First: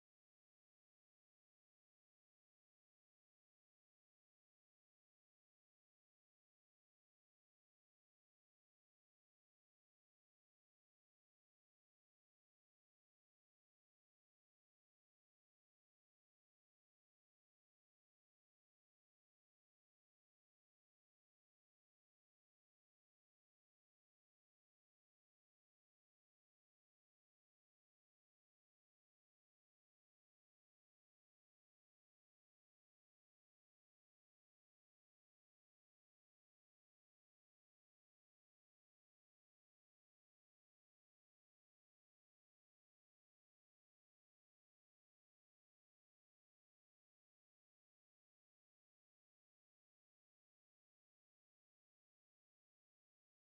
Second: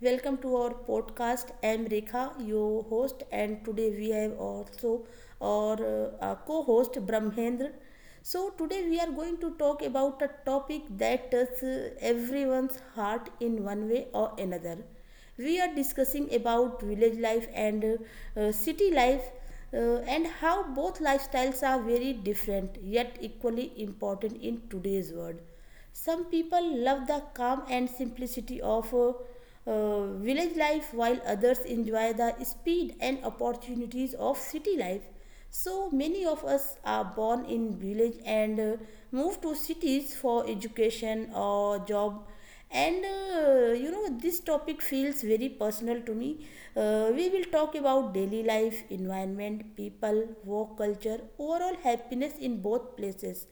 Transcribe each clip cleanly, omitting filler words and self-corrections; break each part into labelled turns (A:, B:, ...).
A: welcome to our podcast. I am Rekha, your host, and today we have also our co host Brahmendra. So, today we are going to talk about a topic that touches everyone's heart in one way or another. We are discussing about village life and city life uh, and how both lifestyles are very different yet equally important in today's world. Some people love the calm and simplicity of village life, while others enjoy the speed and opportunities of city life. So many of us are born in village and move to cities for education or job. And this topic feels very personal to me. We will talk about daily life, environment, people, work culture, overall happiness in both places,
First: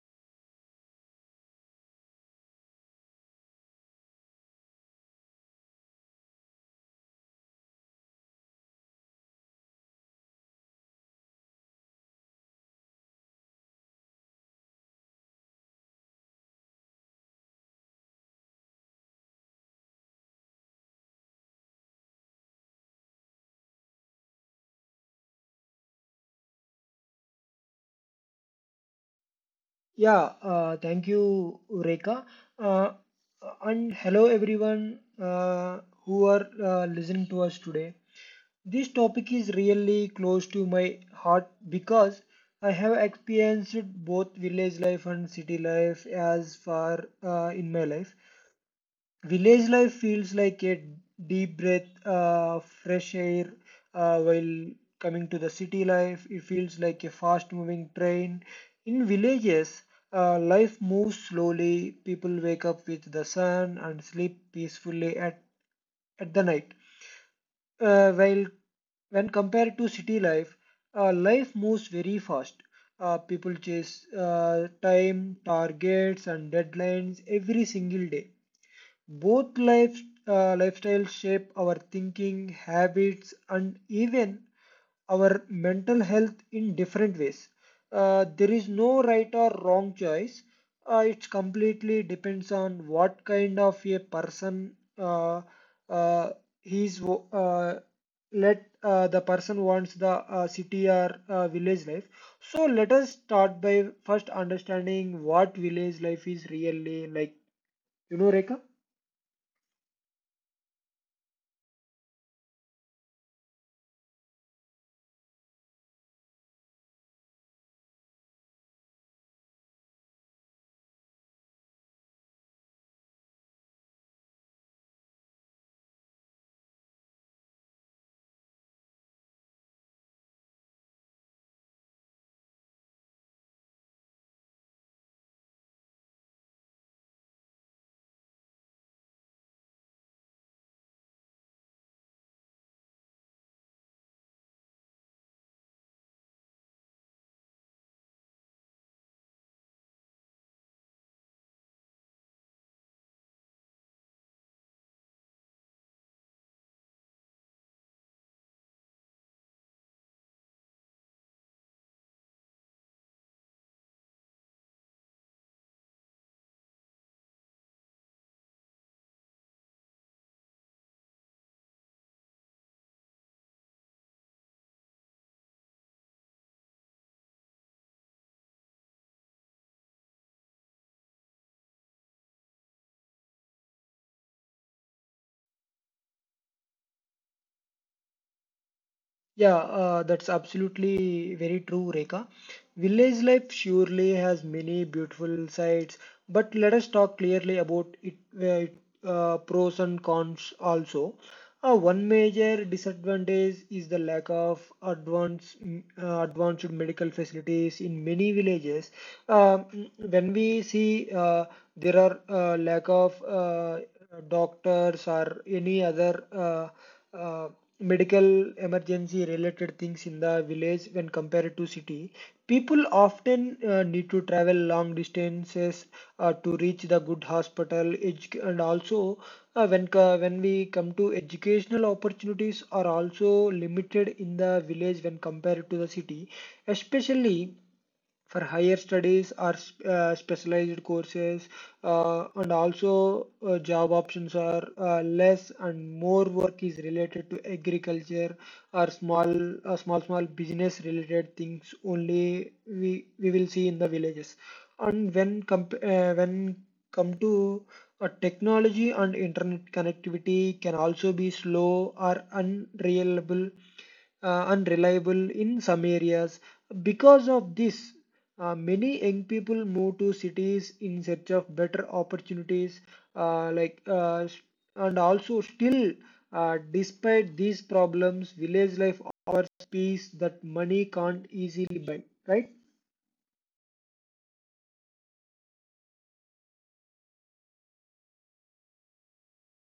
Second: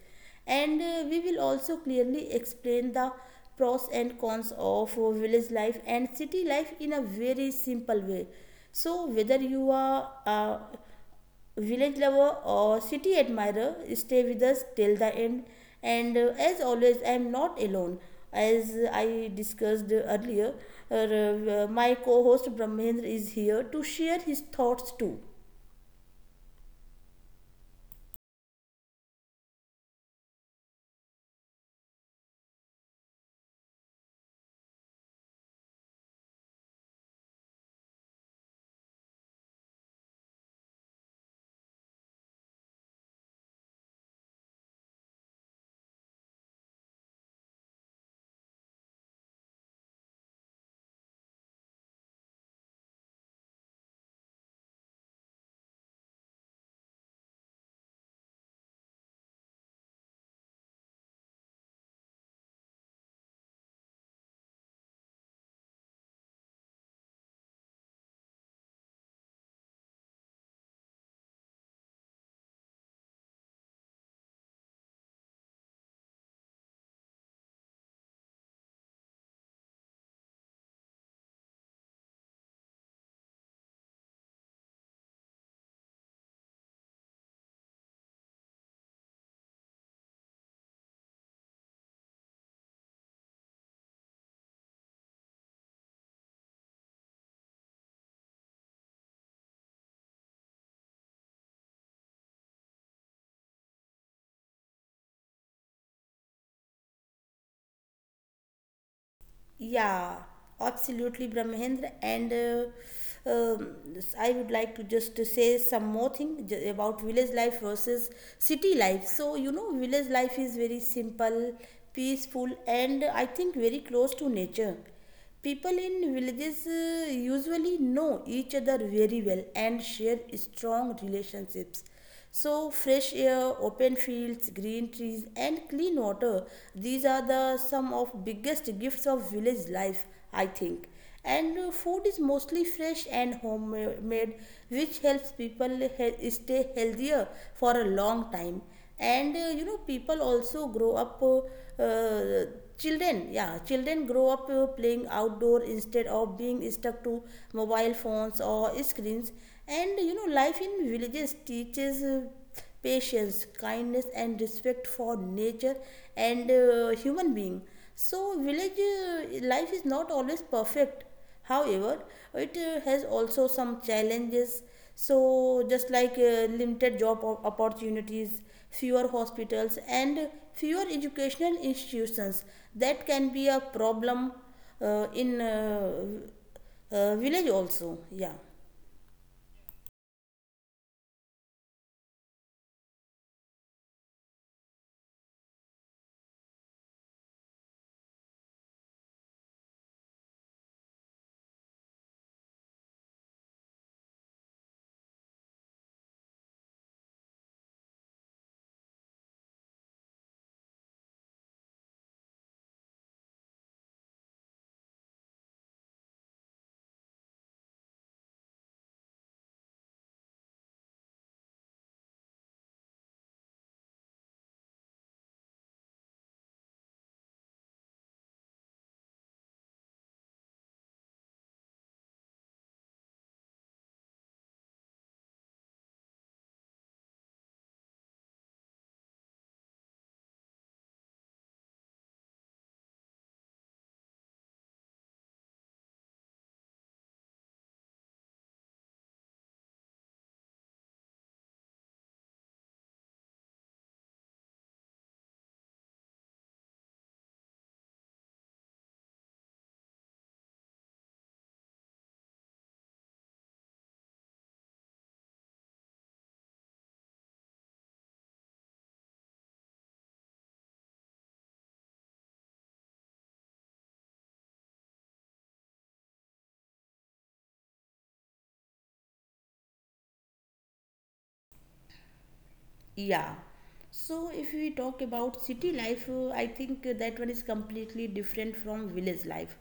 A: and we will also clearly explain the pros and cons of village life and city life in a very simple way. So whether you are a village lover or city admirer, stay with us till the end. And as always, I am not alone. As I discussed earlier, my co-host Brahmendra is here to share his thoughts too.
B: Yeah, thank you, Reka. Uh, and hello, everyone who are listening to us today. This topic is really close to my heart because I have experienced both village life and city life as far in my life. Village life feels like a deep breath, fresh air, while coming to the city life, it feels like a fast moving train. In villages, life moves slowly, people wake up with the sun and sleep peacefully at the night. While when compared to city life, life moves very fast. People chase time, targets, and deadlines every single day. Both life, lifestyles shape our thinking, habits, and even our mental health in different ways. There is no right or wrong choice. It completely depends on what kind of a person uh, he's. Let the person wants the city or village life. So let us start by first understanding what village life is really like. You know, Rekha?
A: Yeah, absolutely, Brahmendra. And I would like to just say some more thing about village life versus city life. So, village life is very simple, peaceful, and I think very close to nature. People in villages usually know each other very well and share strong relationships. So, fresh air, open fields, green trees, and clean water, these are the some of biggest gifts of village life, I think. And food is mostly fresh and homemade, which helps people stay healthier for a long time. And people also grow up, uh, children, yeah, children grow up playing outdoor instead of being stuck to mobile phones or screens. And life in villages teaches patience, kindness, and respect for nature and human being. So, village life is not always perfect. However, it has also some challenges. So, just like limited job opportunities, fewer hospitals, and fewer educational institutions, that can be a problem in village also. Yeah.
B: Yeah, that's absolutely very true, Rekha. Village life surely has many beautiful sides, but let us talk clearly about it, pros and cons also. One major disadvantage is the lack of advanced medical facilities in many villages. When we see there are lack of doctors or any other uh, medical emergency related things in the village. When compared to city, people often need to travel long distances to reach the good hospital. And also when we come to educational opportunities, are also limited in the village when compared to the city, especially for higher studies or specialized courses. And also job options are less, and more work is related to agriculture or small small business related things only we will see in the villages. When come to technology and internet connectivity can also be slow or unreliable in some areas. Because of this, many young people move to cities in search of better opportunities, uh, like uh, s- and also still, despite these problems, village life offers peace that money can't easily buy. Right?
A: Yeah. So if we talk about city life, I think that one is completely different from village life.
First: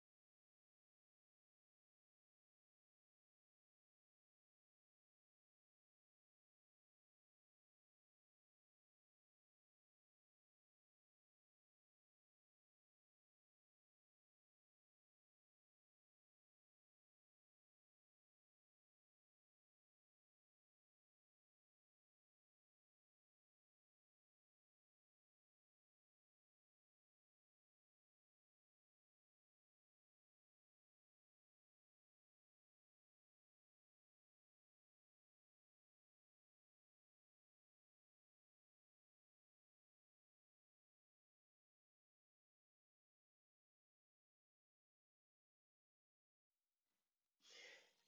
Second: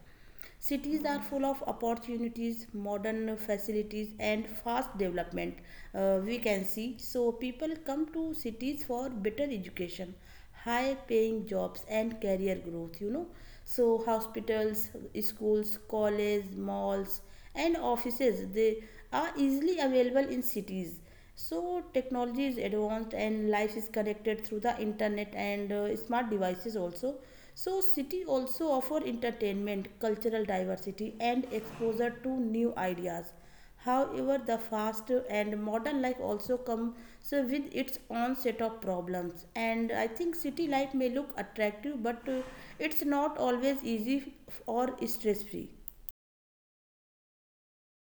A: Cities are full of opportunities, modern facilities, and fast development. We can see, so people come to cities for better education, high paying jobs, and career growth, so hospitals, schools, colleges, malls, and offices, they are easily available in cities. So technology is advanced and life is connected through the internet and smart devices also. So city also offer entertainment, cultural diversity, and exposure to new ideas. However, the fast and modern life also comes with its own set of problems. And I think city life may look attractive, but it's not always easy or stress free.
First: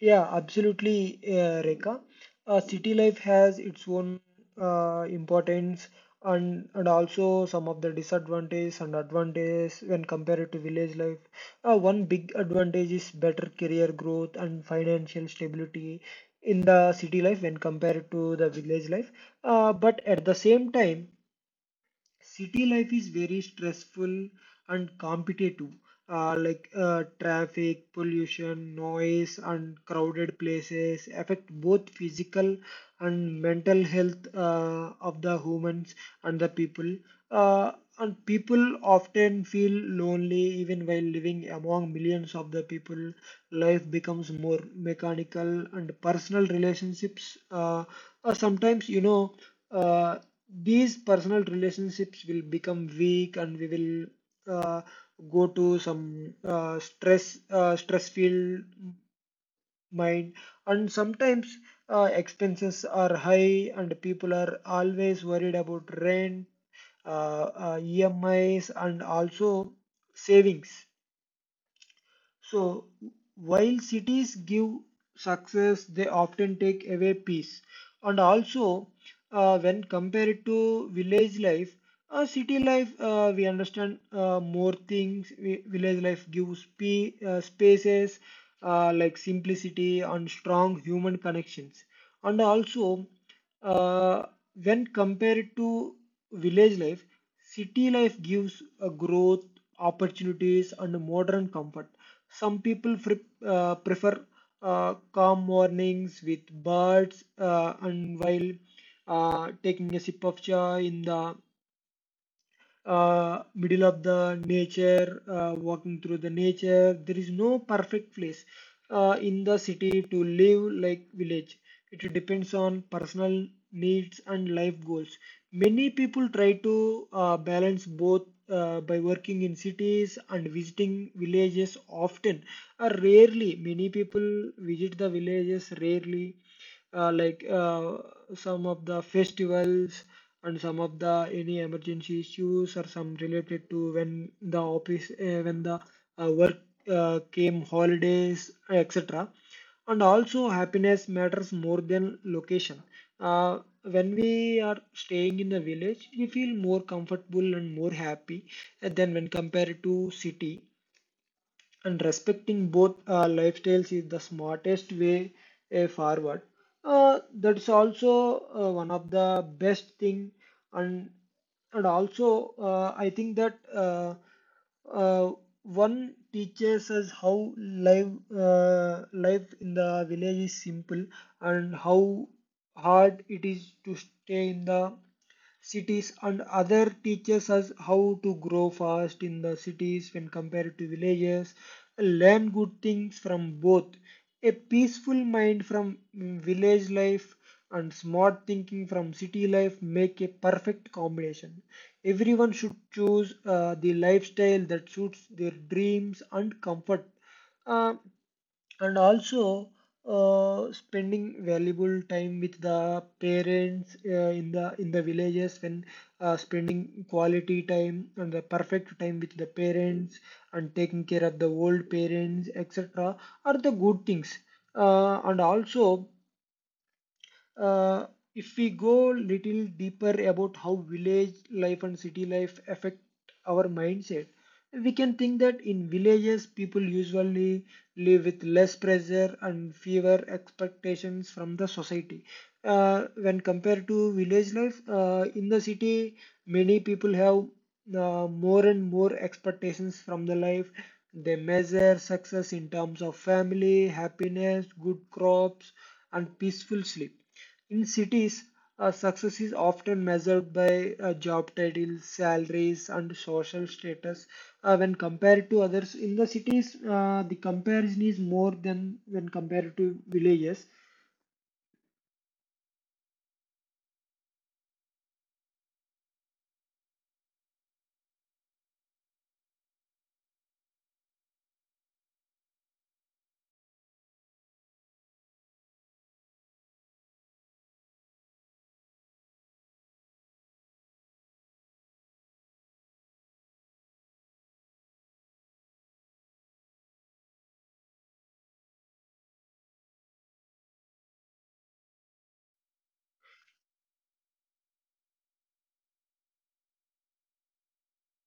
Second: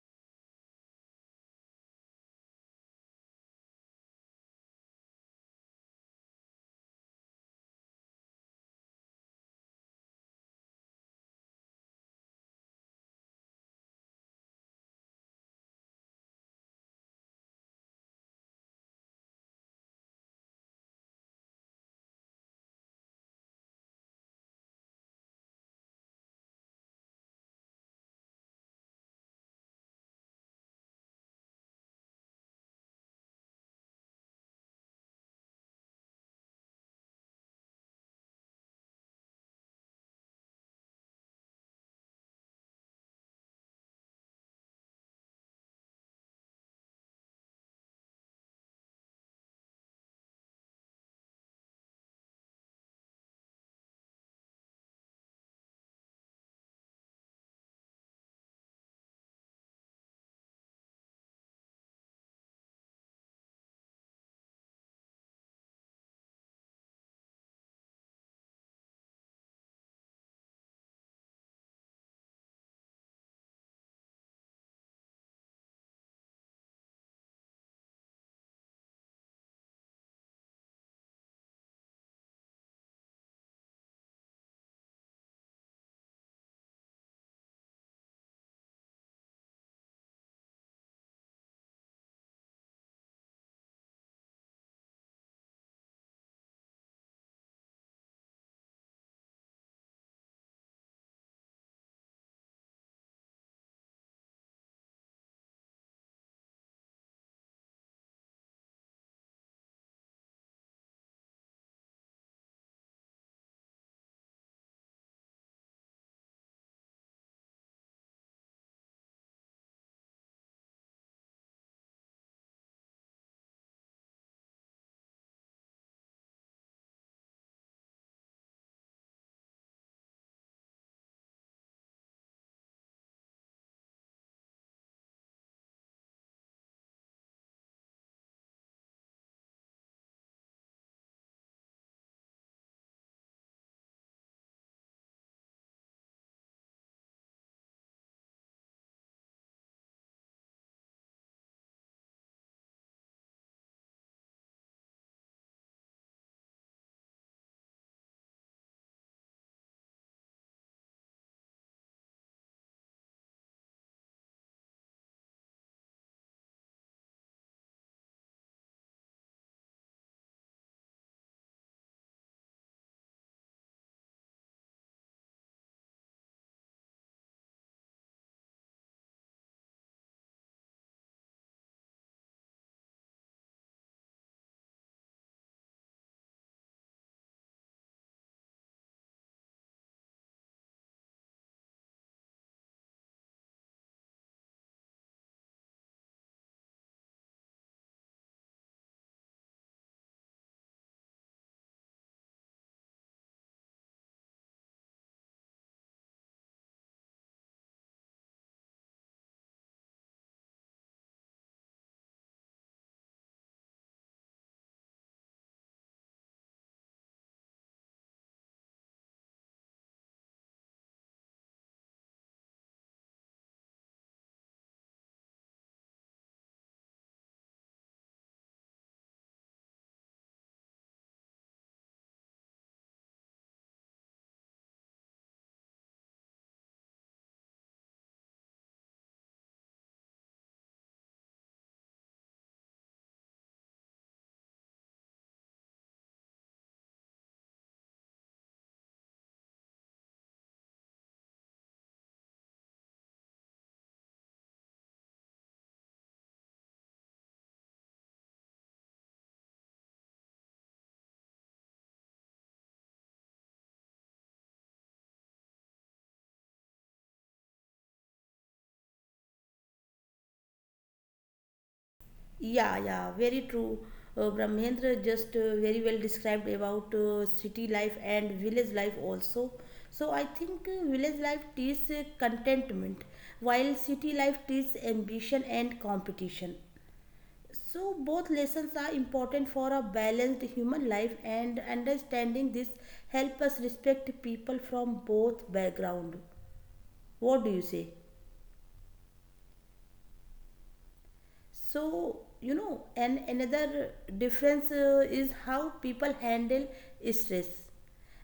B: Yeah, absolutely, Rekha. City life has its own importance, and also some of the disadvantages and advantages when compared to village life. One big advantage is better career growth and financial stability in the city life when compared to the village life. But at the same time, city life is very stressful and competitive, like traffic, pollution, noise, and crowded places affect both physical and mental health of the humans and the people. Uh, and people often feel lonely even while living among millions of the people. Life becomes more mechanical and personal relationships. Sometimes, you know, Uh, these personal relationships will become weak, and we will go to some stress filled mind. And sometimes expenses are high, and people are always worried about rent, emis, and also savings. So, while cities give success, they often take away peace. And also, when compared to village life, city life, we understand more things. Village life gives spaces like simplicity and strong human connections. And also, uh, when compared to village life, city life gives a growth, opportunities, and modern comfort. Some people prefer calm mornings with birds, and while taking a sip of chai in the middle of the nature, walking through the nature. There is no perfect place in the city to live like village. It depends on personal needs and life goals. Many people try to balance both by working in cities and visiting villages often. Rarely, many people visit the villages rarely, like some of the festivals and some of the any emergency issues, or some related to when the work came, holidays, etc. And also, happiness matters more than location. uh, when we are staying in the village, we feel more comfortable and more happy than when compared to city. And respecting both lifestyles is the smartest way forward. That's also one of the best thing, and and also I think that uh, one teaches us how life in the village is simple, and how hard it is to stay in the cities. And other teaches us how to grow fast in the cities when compared to villages. Learn good things from both: a peaceful mind from village life and smart thinking from city life make a perfect combination. Everyone should choose the lifestyle that suits their dreams and comfort. Uh, and also, spending valuable time with the parents in the villages, when spending quality time and the perfect time with the parents and taking care of the old parents, etc., are the good things. And also, uh, if we go little deeper about how village life and city life affect our mindset, we can think that in villages people usually live with less pressure and fewer expectations from the society. When compared to village life, in the city, many people have more and more expectations from the life. They measure success in terms of family, happiness, good crops, and peaceful sleep. In cities, success is often measured by job titles, salaries, and social status, when compared to others. In the cities, the comparison is more than when compared to villages.
A: Yeah, yeah, very true. Brahmendra just very well described about city life and village life also. So I think village life teaches contentment, while city life teaches ambition and competition. So both lessons are important for a balanced human life, and understanding this help us respect people from both background. What do you say? So and another difference is how people handle stress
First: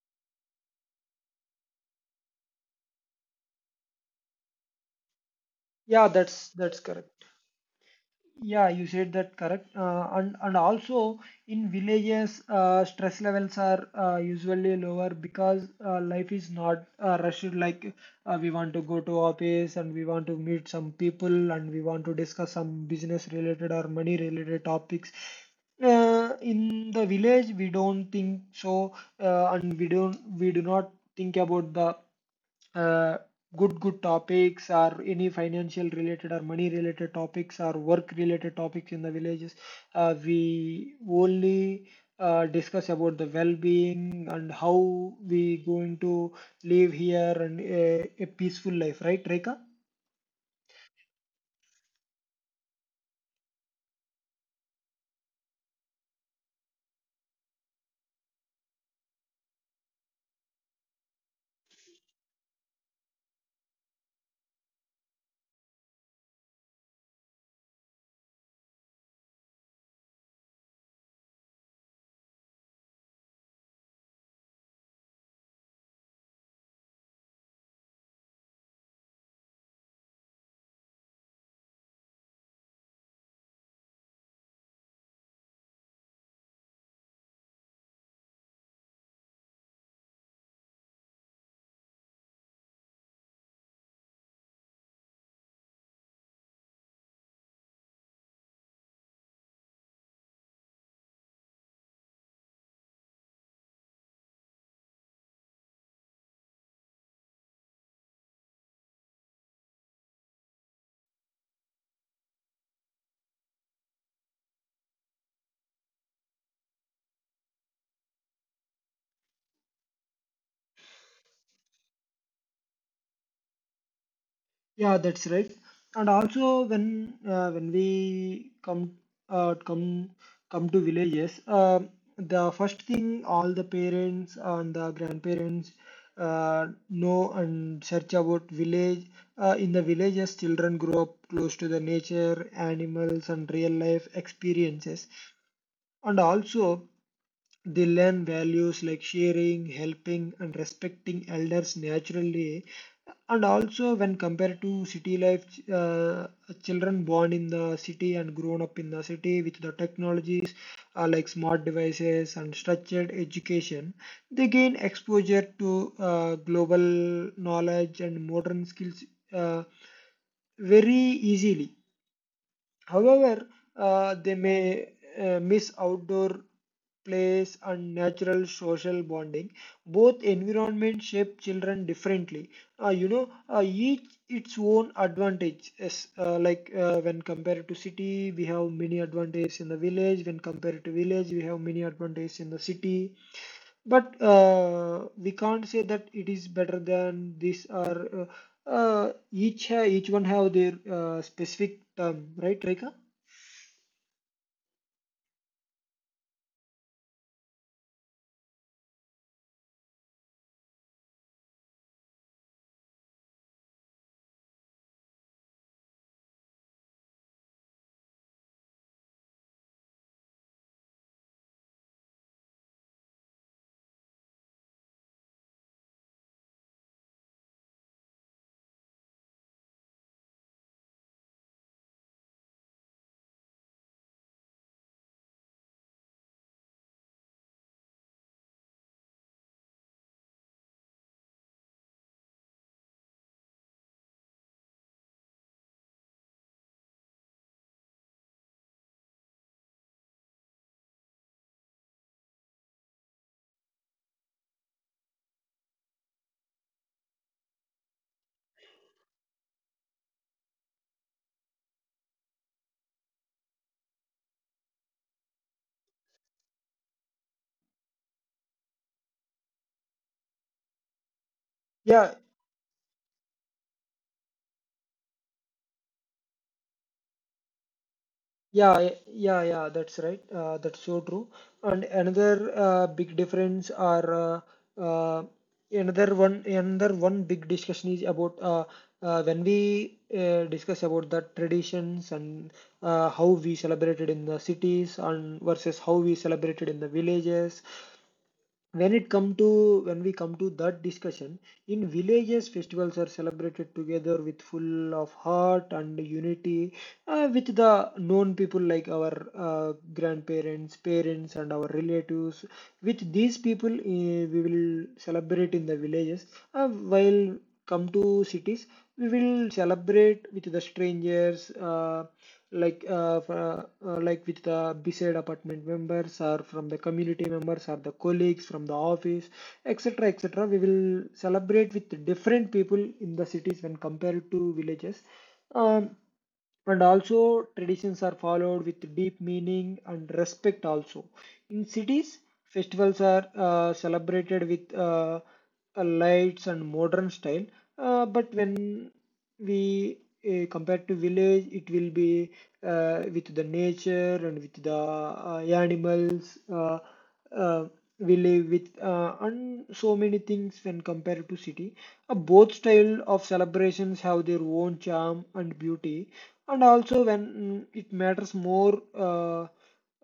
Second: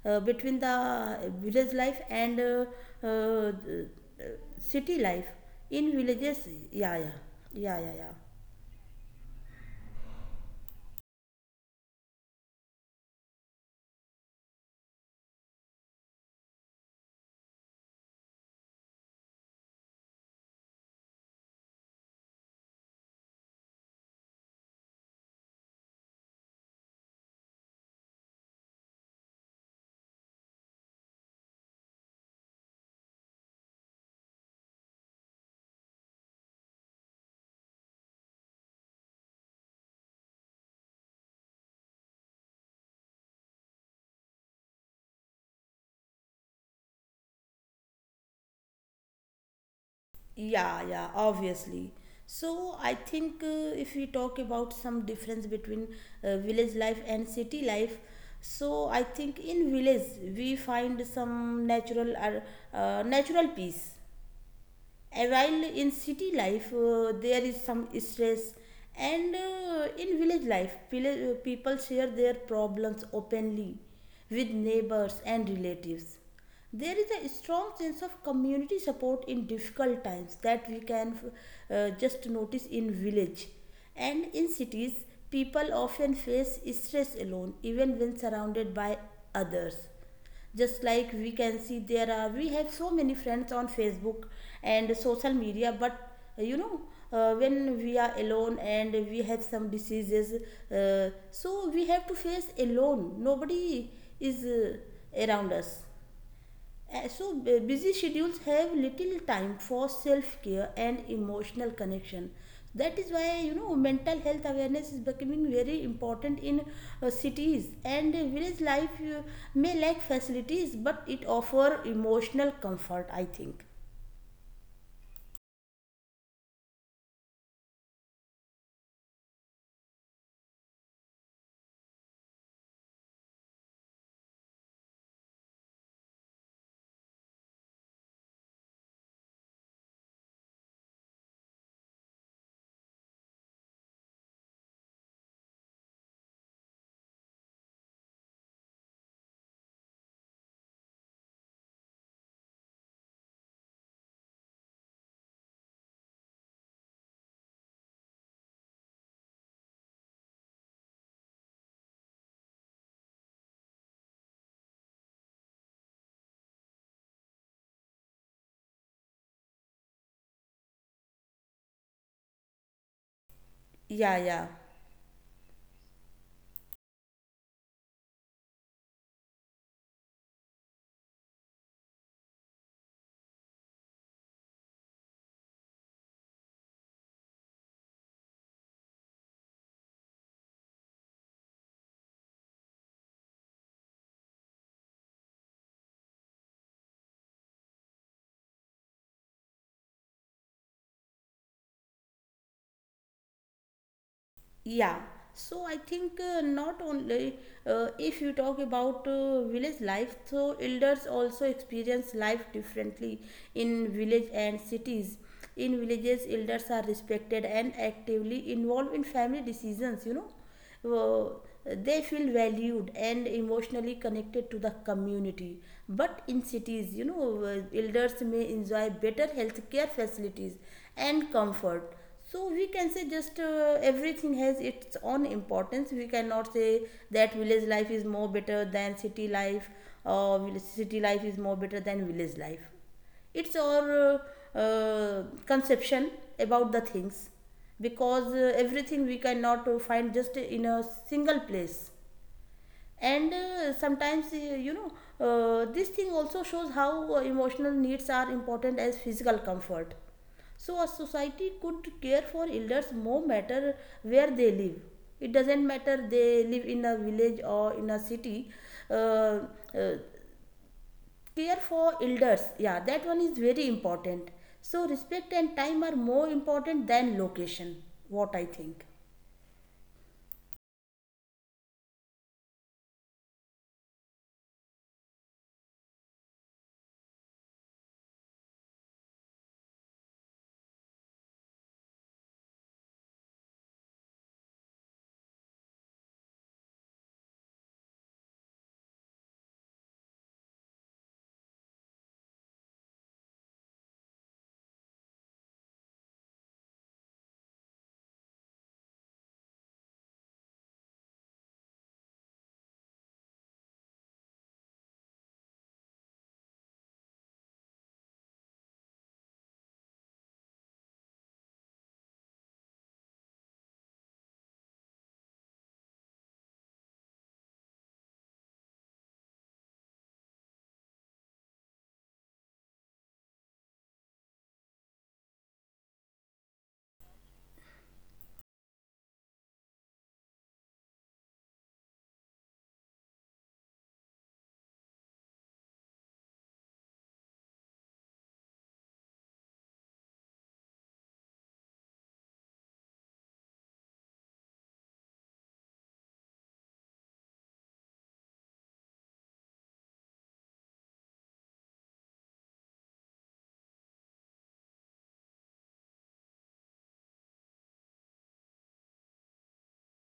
A: between the village life and uh, city life in
B: Yeah,
A: villages.
B: that's
A: Yeah, yeah,
B: correct.
A: yeah, yeah, yeah.
B: Yeah, you said that correct. And also in villages, stress levels are usually lower because life is not rushed. Like, we want to go to office, and we want to meet some people, and we want to discuss some business related or money related topics. In the village, we don't think so, and we do not think about the uh, good topics or any financial related or money related topics or work related topics in the villages. We only discuss about the well-being and how we going to live here and a peaceful life, right, Reka?
A: Yeah, yeah, obviously. So I think if we talk about some difference between village life and city life, so I think in village we find some natural or natural peace, while in city life there is some stress. And in village life, people share their problems openly with neighbors and relatives. There is a strong sense of community support in difficult times that we can just notice in village. And in cities, people often face stress alone even when surrounded by others. Just like we can see, there are we have so many friends on Facebook and social media. But when we are alone and we have some diseases, so we have to face alone, nobody is around us. So, busy schedules have little time for self care and emotional connection. That is why, mental health awareness is becoming very important in cities. And village life may lack facilities, but it offer emotional comfort, I think.
B: Yeah, that's right. And also, when uh, when we come uh, come come to villages, the first thing all the parents and the grandparents know and search about village. In the villages, children grow up close to the nature, animals, and real life experiences. And also, they learn values like sharing, helping, and respecting elders naturally. And also, when compared to city life, uh, children born in the city and grown up in the city with the technologies like smart devices and structured education, they gain exposure to global knowledge and modern skills. Uh, Very easily. However,
A: Yeah,
B: they
A: yeah.
B: may miss outdoor workplace and natural social bonding. Both environments shape children differently. You know, each its own advantage. Yes, like when compared to city, we have many advantages in the village; when compared to village, we have many advantages in the city. But we can't say that it is better than this, or each one have their specific term, right, Rika?
A: Yeah, so I think not only if you talk about village life, so elders also experience life differently in village and cities. In villages, elders are respected and actively involved in family decisions, uh, they feel valued and emotionally connected to the community. But in cities, elders may enjoy better healthcare facilities and comfort. So we can say, just everything has its own importance. We cannot say that village life is more better than city life, or city life is more better than village life. It's our conception about the things, because everything we cannot find just in a single place. And sometimes, this thing also shows how emotional needs are important as physical comfort. So a society could care for elders more matter where they live. It doesn't matter they live in a village or in a city. Uh, uh, care for
B: Yeah.
A: elders, yeah, that one is very important. So respect and time are more important than location, what I
B: Yeah,
A: think.
B: y- yeah, yeah, that's right. That's so true. And another big difference are uh, another one big discussion is about when we discuss about the traditions and how we celebrated in the cities and versus how we celebrated in the villages. When we come to that discussion, in villages festivals are celebrated together with full of heart and unity, with the known people like our grandparents, parents, and our relatives. With these people we will celebrate in the villages. Uh, while come to cities, we will celebrate with the strangers, like with the beside apartment members or from the community members or the colleagues from the office, etc., etc. We will celebrate with different people in the cities when compared to villages. Um, and also, traditions are followed with deep meaning and respect also. In cities, festivals are celebrated with lights and modern style, but when we compare to village, it will be with the nature and with the animals. Uh, we live with and so many things when compared to city. Both style of celebrations have their own charm and beauty, and also when it matters more.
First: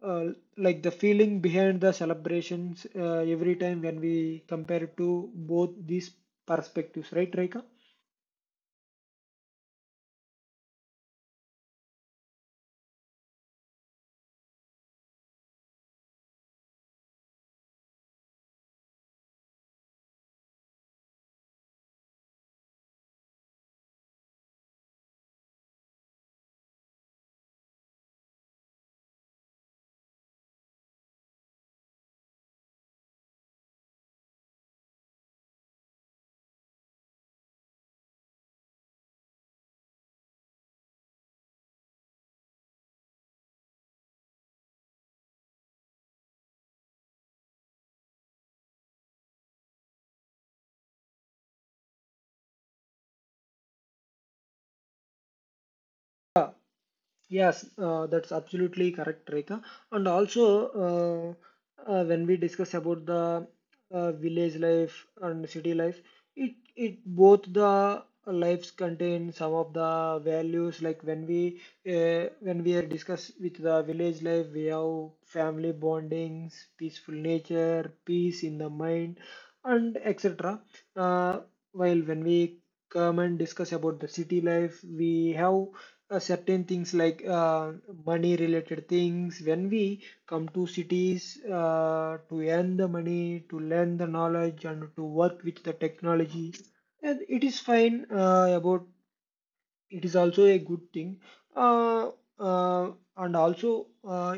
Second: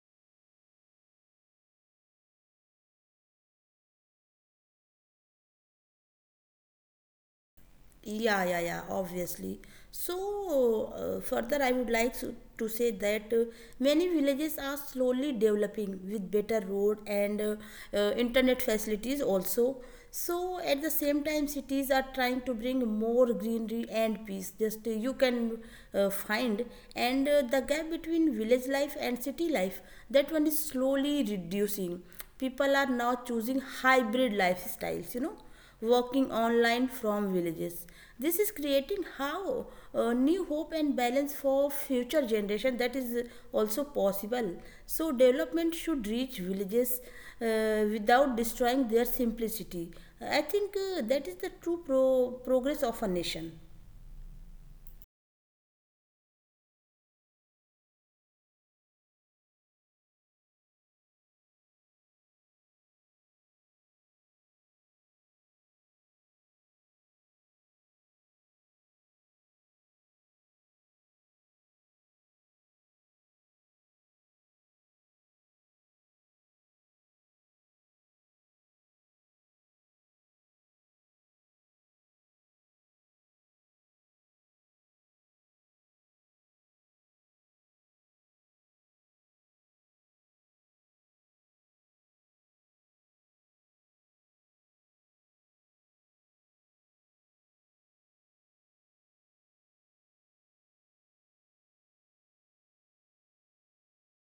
B: uh, like the feeling behind the celebrations every time when we compare to both these perspectives, right, Rika?
A: Yeah, yeah, yeah, obviously. So, further, I would like to say that many villages are slowly developing with better road and internet facilities also. So, at the same time, cities are trying to bring more greenery and peace. Just you can find. And the gap between village life and city life, that one is slowly reducing. People are now choosing hybrid lifestyles, working online from villages. This is creating how new hope and balance for future generation, that is also possible. So development should reach villages without destroying their simplicity. I think that is the true progress of a nation.
B: Yeah, Yes, that's absolutely correct, Rekha. And also, when we discuss about the village life and city life, it both the lives contain some of the values. Like when we are discuss with the village life, we have family bondings, peaceful nature, peace in the mind, and etc. Uh, while when we come and discuss about the city life, we have certain things like money related things when we come to cities to earn the money to learn the knowledge and to work with the technology, and it is fine about it is also a good thing. Uh, uh, and also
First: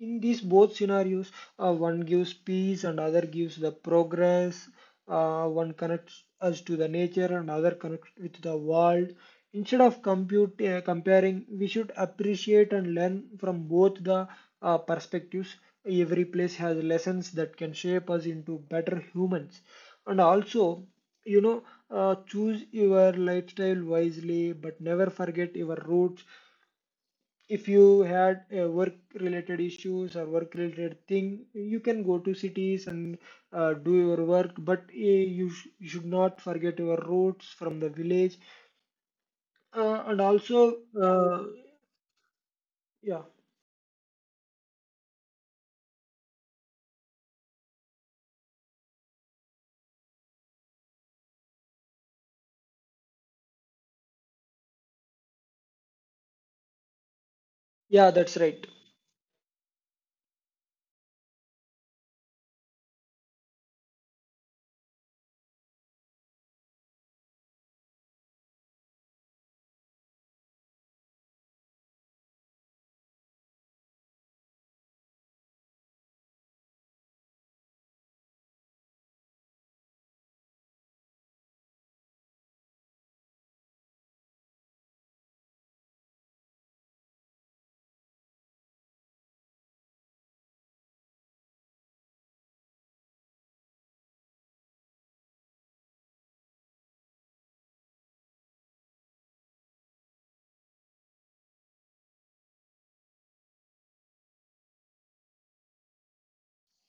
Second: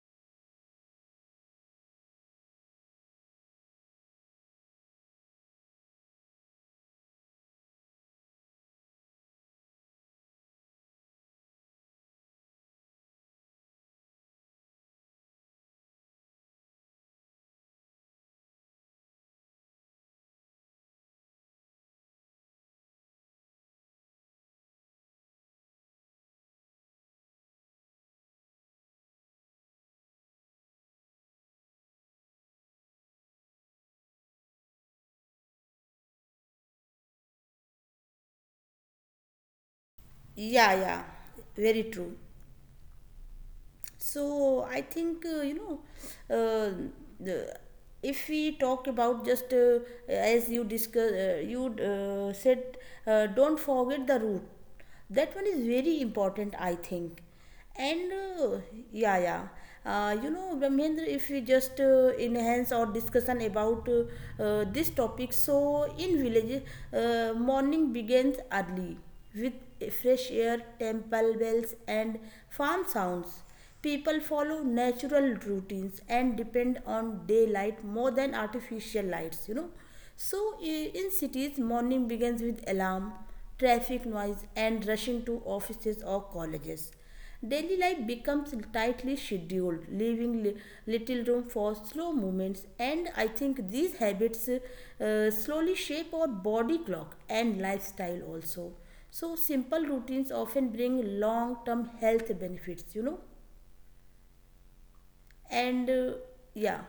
B: In these both scenarios, one gives peace and other gives the progress. One connects us to the nature and other connects with the world. Instead of compute comparing we should appreciate and learn from both the perspectives. Every place has lessons that can shape us into better humans. And also you know Choose your lifestyle wisely but never forget your roots. If you had work related issues or work related thing, you can go to cities and do your work, but you should not forget your roots from the village. And
A: Yeah,
B: also
A: yeah, very true.
B: yeah
A: So I think uh, the- if we talk about, just as you discuss, you said, don't forget the root. That one is very important, I think.
B: yeah
A: And
B: that's right.
A: yeah, yeah. Brahmendra, if we just enhance our discussion about this topic, so in villages, morning begins early with fresh air, temple bells, and farm sounds. People follow natural routines and depend on daylight more than artificial lights. So, in cities, morning begins with alarm, traffic noise, and rushing to offices or colleges. Daily life becomes tightly scheduled, leaving little room for slow movements, and I think these habits slowly shape our body clock and lifestyle also. So, simple routines often bring long term health benefits, and yeah,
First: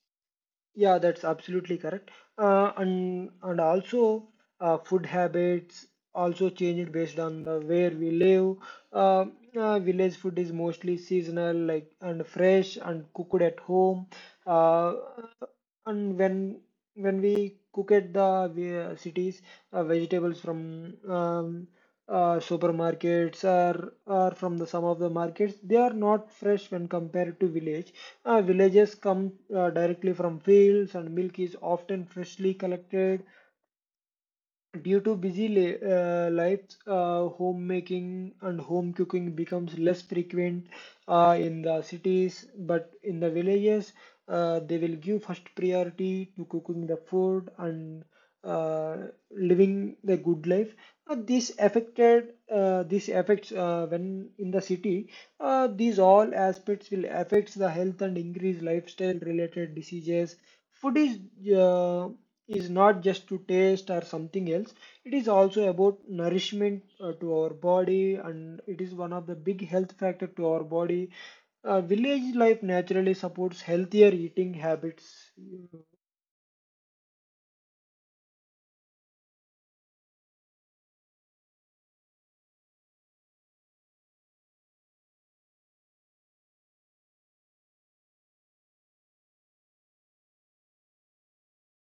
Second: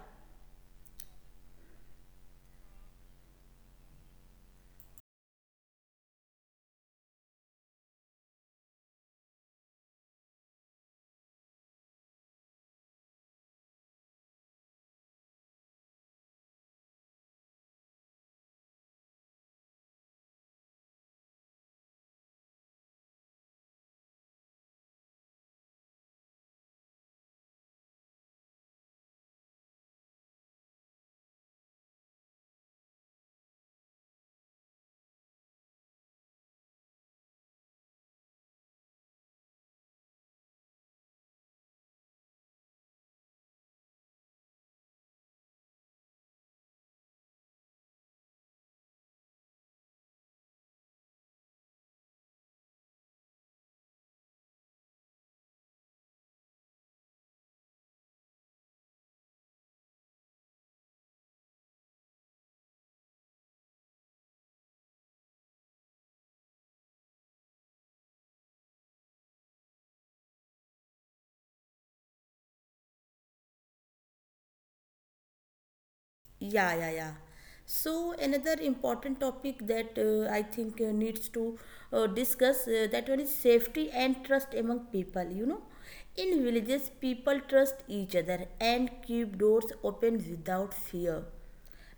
B: Yeah, that's absolutely correct. And also food habits also changed based on the where we live. Uh, Village food is mostly seasonal, like and fresh and cooked at home. Uh, and when we cook at the cities, vegetables from supermarkets or from the some of the markets, they are not fresh when compared to village. Villages come directly from fields, and milk is often freshly collected. Due to lives, homemaking and home cooking becomes less frequent in the cities, but in the villages, they will give first priority to cooking the food and uh, living the good life. This affects when in the city. These all aspects will affect the health and increase lifestyle related diseases. Food is not just to taste or something else, it is also about nourishment to our body, and it is one of the big health factor to our body. Village life naturally supports healthier eating habits.
A: yeah, yeah, yeah. So another important topic that I think needs to discuss, that one is safety and trust among people. In villages, people trust each other and keep doors open without fear.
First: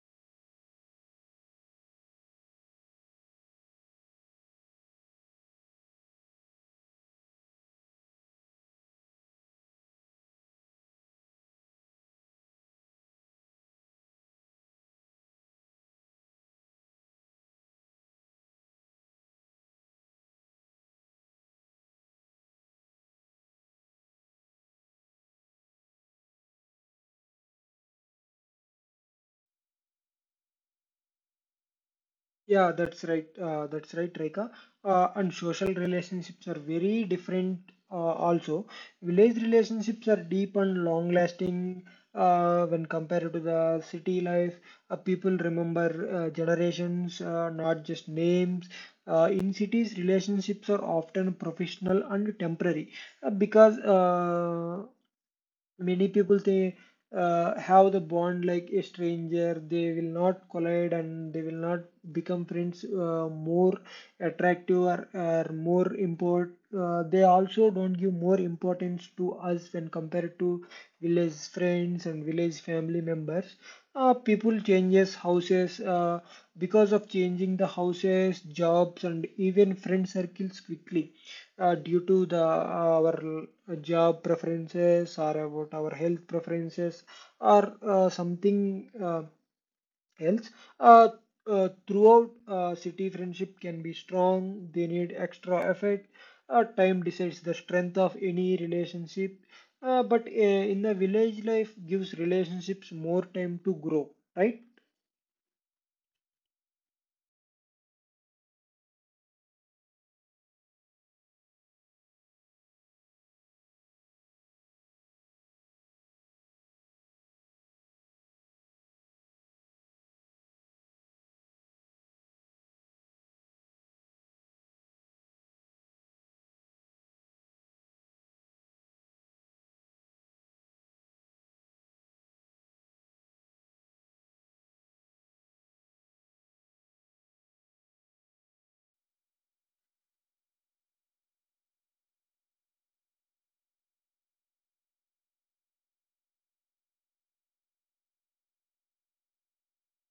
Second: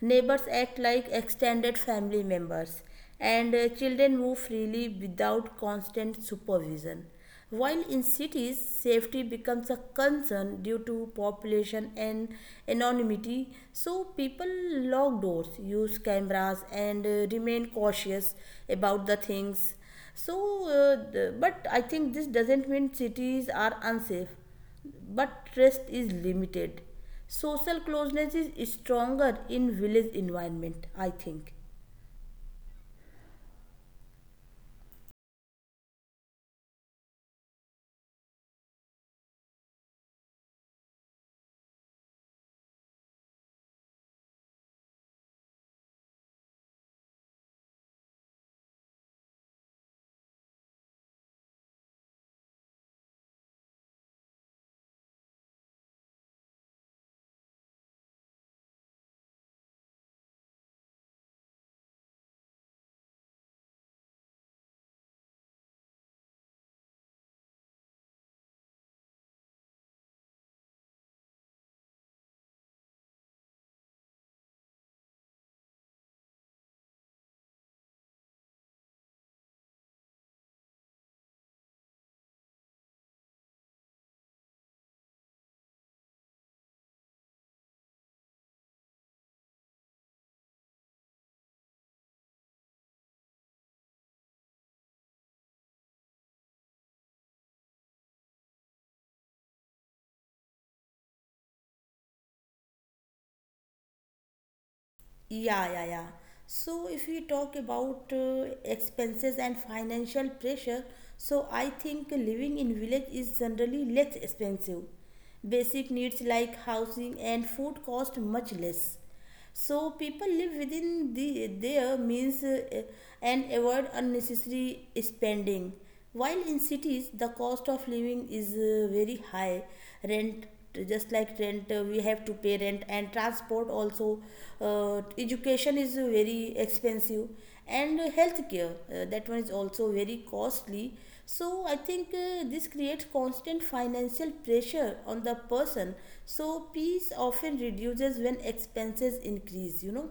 A: Neighbors act like extended family members, and children move freely without constant supervision. While in cities, safety becomes a concern due to population and anonymity, so people lock doors, use cameras, and remain cautious about the things. So, but I think this doesn't mean cities are unsafe, but trust is limited. Social closeness is stronger in village environment, I think.
B: Yeah, that's right. That's right, Reka. And social relationships are very different. Also, village relationships are deep and long-lasting. When compared to the city life, people remember generations, not just names. In cities, relationships are often professional and temporary because many people they have the bond like a stranger, they will not collide and they will not become friends. More attractive or more import They also don't give more importance to us when compared to village friends and village family members. People changes houses because of changing the houses jobs and even friend circles quickly, due to the our job preferences or about our health preferences, or something else. Uh, throughout City friendship can be strong, they need extra effort. Time decides the strength of any relationship. But In the village life gives relationships more time to grow, right?
A: Yeah, yeah, yeah. So if we talk about expenses and financial pressure, so I think living in village is generally less expensive. Basic needs like housing and food cost much less. So people live within their means, and avoid unnecessary spending. While in cities, the cost of living is very high. Rent, just like rent, we have to pay rent, and transport also. Education is very expensive, and healthcare, that one is also very costly. So I think this creates constant financial pressure on the person. So peace often reduces when expenses increase.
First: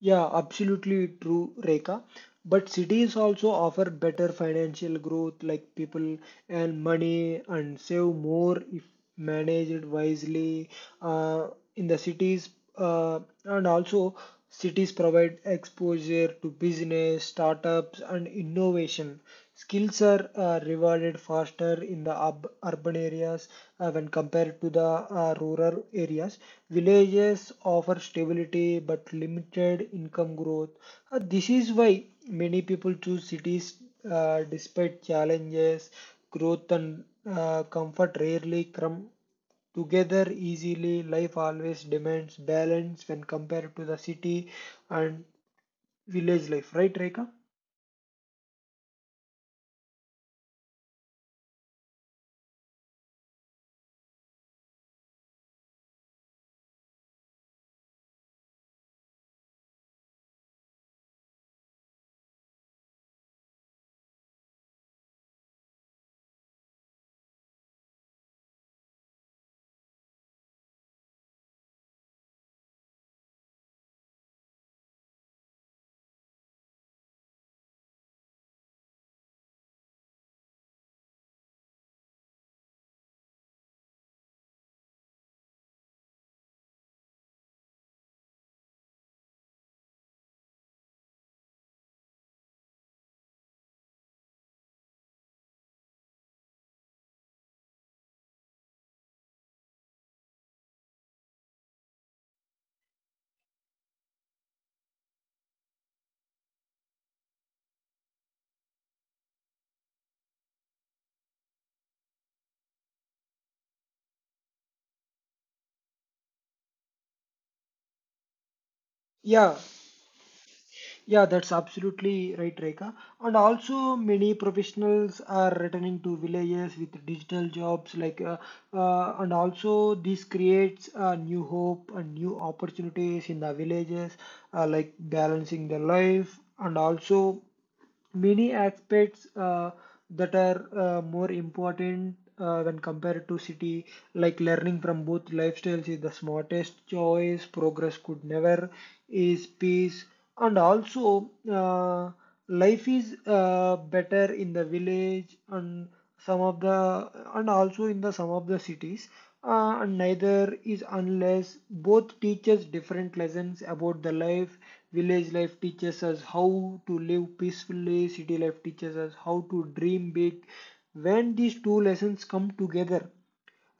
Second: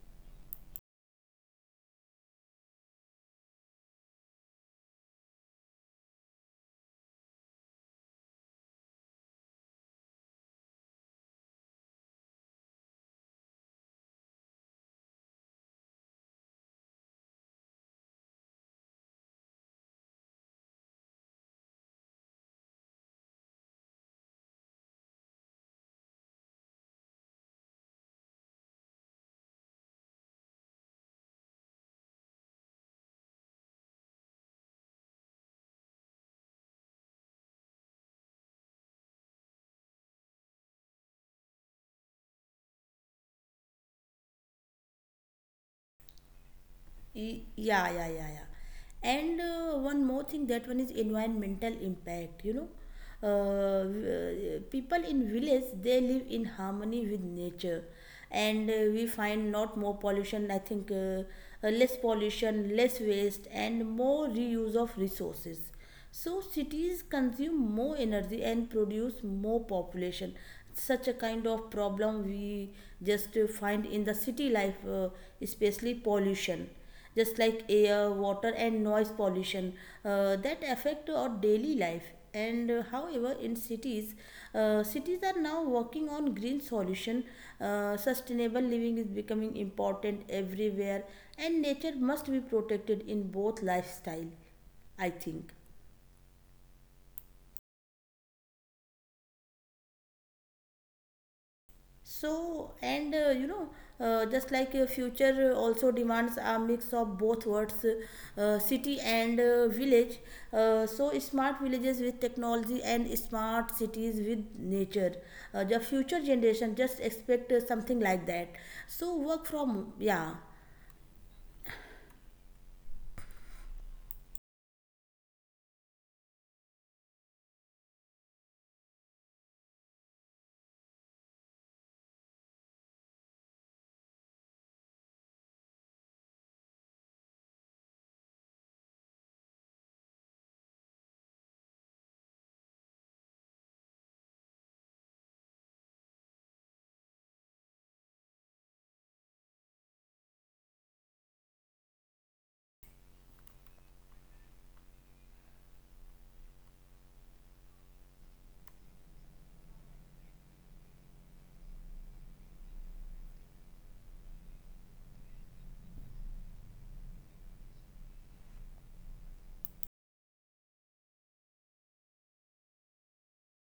B: Yeah, Absolutely true, Rekha. But cities also offer better financial growth, like people earn money and save more if managed wisely. Uh, in the cities, and also cities provide exposure to business, startups, and innovation. Skills are rewarded faster in the urban areas when compared to the rural areas. Villages offer stability but limited income growth. This is why many people choose cities despite challenges, growth, and comfort rarely come together easily. Life always demands balance when compared to the city and village life, right, Rekha?
A: Yeah, yeah, yeah, yeah. And one more thing, that one is environmental impact, people in village, they live in harmony with nature, and we find not more pollution, I think. Less pollution, less waste, and more reuse of resources. So cities consume more energy and produce more population. Such a kind of problem we just find in the city life, especially pollution, just like air, water, and noise pollution that affect our daily life. And however, in cities, cities are now working on green solution. Sustainable living is becoming important everywhere, and nature must be protected in both lifestyle, I think. So, and just like future also demands a mix of both words, city and village. So, smart villages with technology and smart cities with nature. The future generation just expect something like that. So, work
B: Yeah,
A: from, yeah.
B: Yeah, that's absolutely right, Reka. And also, many professionals are returning to villages with digital jobs, like, and also this creates new hope and new opportunities in the villages, like balancing the life and also many aspects that are more important when compared to city, like learning from both lifestyles is the smartest choice. Progress could never is peace, and also life is better in the village and some of the, and also, in the some of the cities. And neither is unless both teaches different lessons about the life. Village life teaches us how to live peacefully, city life teaches us how to dream big. When these two lessons come together,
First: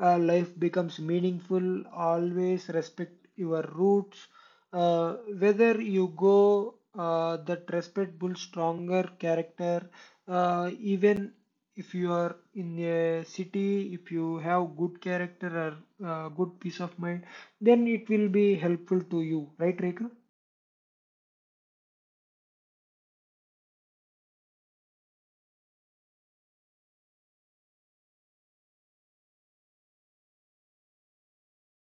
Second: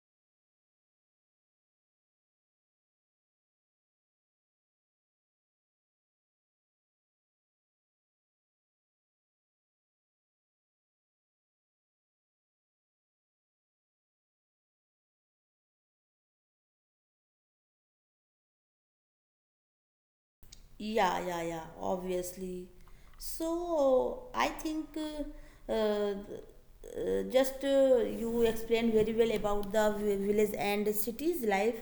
B: life becomes meaningful. Always respect your roots. Uh, Whether you go, that respect builds stronger character. Even if you are in a city, if you have good character or good peace of mind, then it will be helpful to you, right, Rekha?
A: Yeah, yeah, yeah, obviously. So I think just you explained very well about the village and cities life.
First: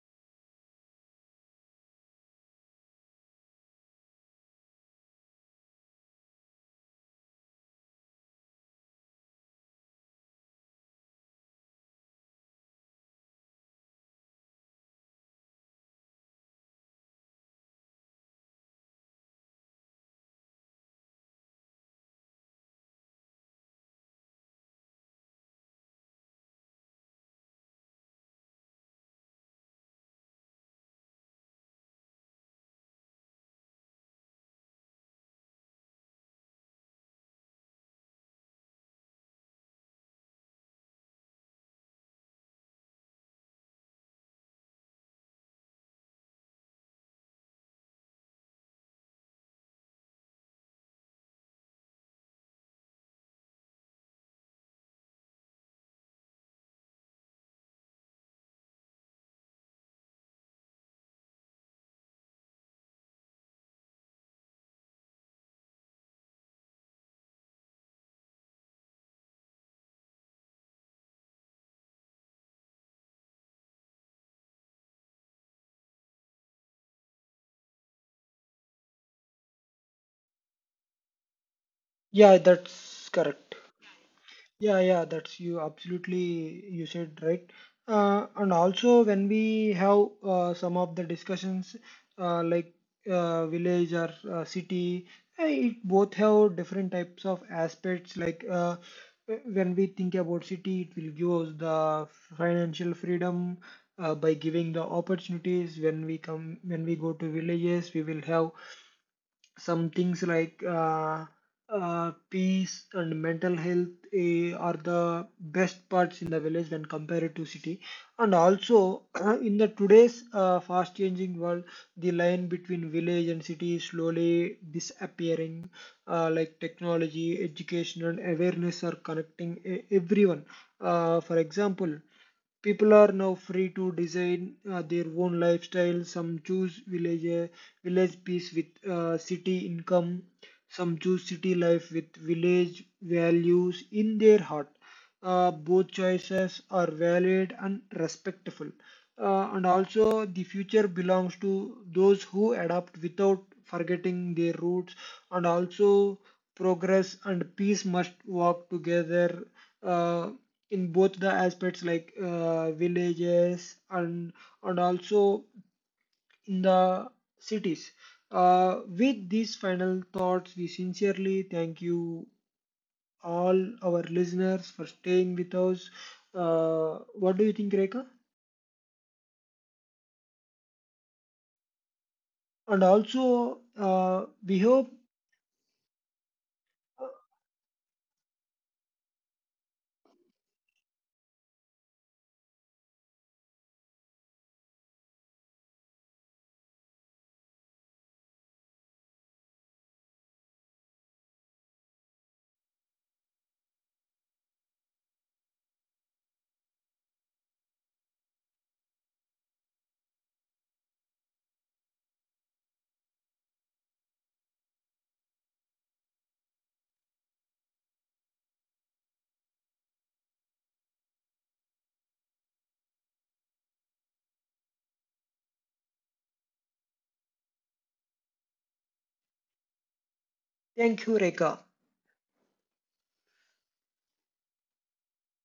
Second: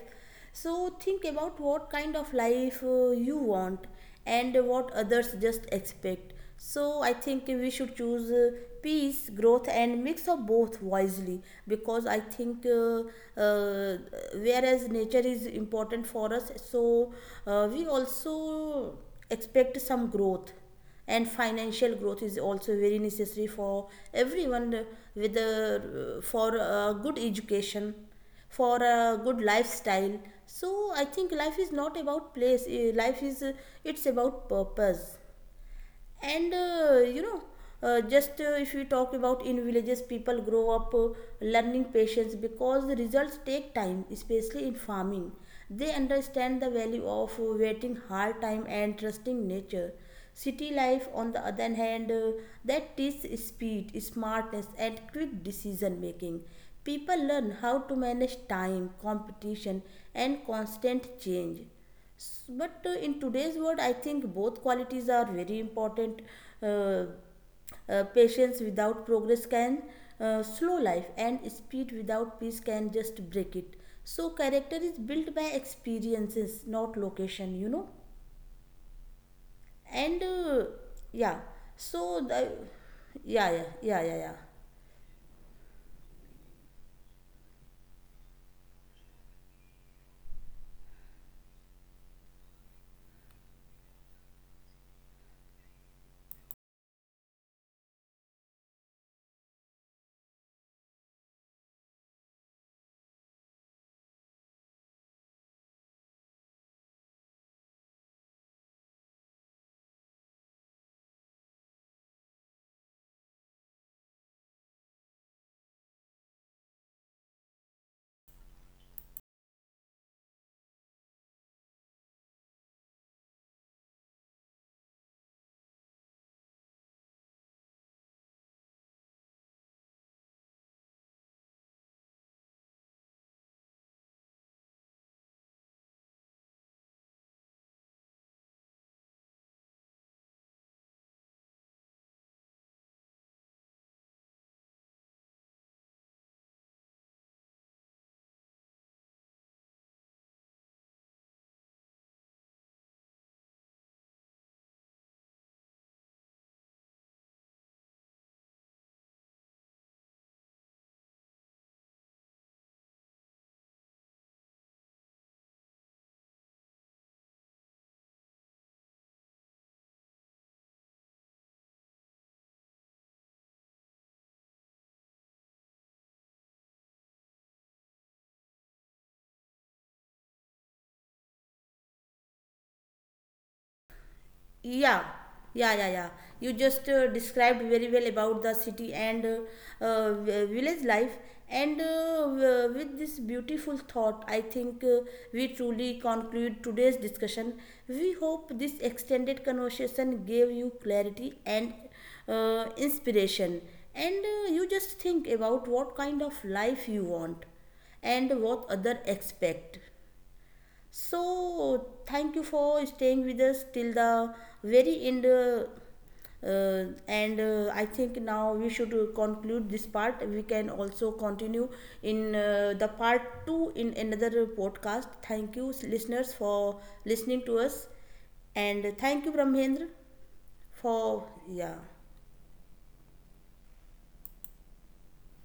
A: So think about what kind of life you want and what others just expect. So I think we should choose peace, growth, and mix of both wisely, because I think uh, whereas nature is important for us, so we also expect some growth, and financial growth is also very necessary for everyone, for a good education, for a good lifestyle. So I think life is not about place. Life is it's about purpose. And just if we talk about, in villages people grow up learning patience because the results take time, especially in farming. They understand the value of waiting hard time and trusting nature. City life, on the other hand, that teaches speed, smartness, and quick decision making. People learn how to manage time, competition, and constant change. But in today's world, I think both qualities are very important. uh, Patience without progress can slow life, and speed without peace can just break it. So character is built by experiences, not location. And yeah. so
B: Yeah,
A: the
B: that's
A: Yeah,
B: correct.
A: yeah, yeah, yeah, yeah.
B: Yeah, yeah, that's you absolutely you said right. And also when we have some of the discussions like village or city, it both have different types of aspects. Like, when we think about city, it will give us the financial freedom by giving the opportunities. When we go to villages, we will have some things like peace and mental health are the best parts in the village when compared to city, and also in the today's fast changing world, the line between village and city is slowly disappearing. Like technology, education and awareness are connecting everyone. For example, people are now free to design their own lifestyle. Some choose village peace with city income, some choose city life with village values in their heart. Both choices are valid and respectful. And also the future belongs to those who adapt without forgetting their roots, and also progress and peace must walk together uh, in both the aspects, like villages and, and also, in the cities. With these final thoughts, we sincerely thank you all our listeners for staying with us. What do you think, Rekha? And also, we hope.
A: Yeah, yeah, yeah, yeah. You just
B: uh,
A: described very well about the city and village life. And with this beautiful thought, I think we truly conclude today's discussion. We hope this extended conversation gave you clarity and inspiration. And you just think about what kind of life you want and what other expect. So, thank you for staying with us till the very end. And I think now we should conclude this part. We can also continue in the part two in another podcast. Thank you, listeners, for listening to us. And thank you, Brahmendra,
B: Thank you,
A: for
B: Rekha.
A: yeah.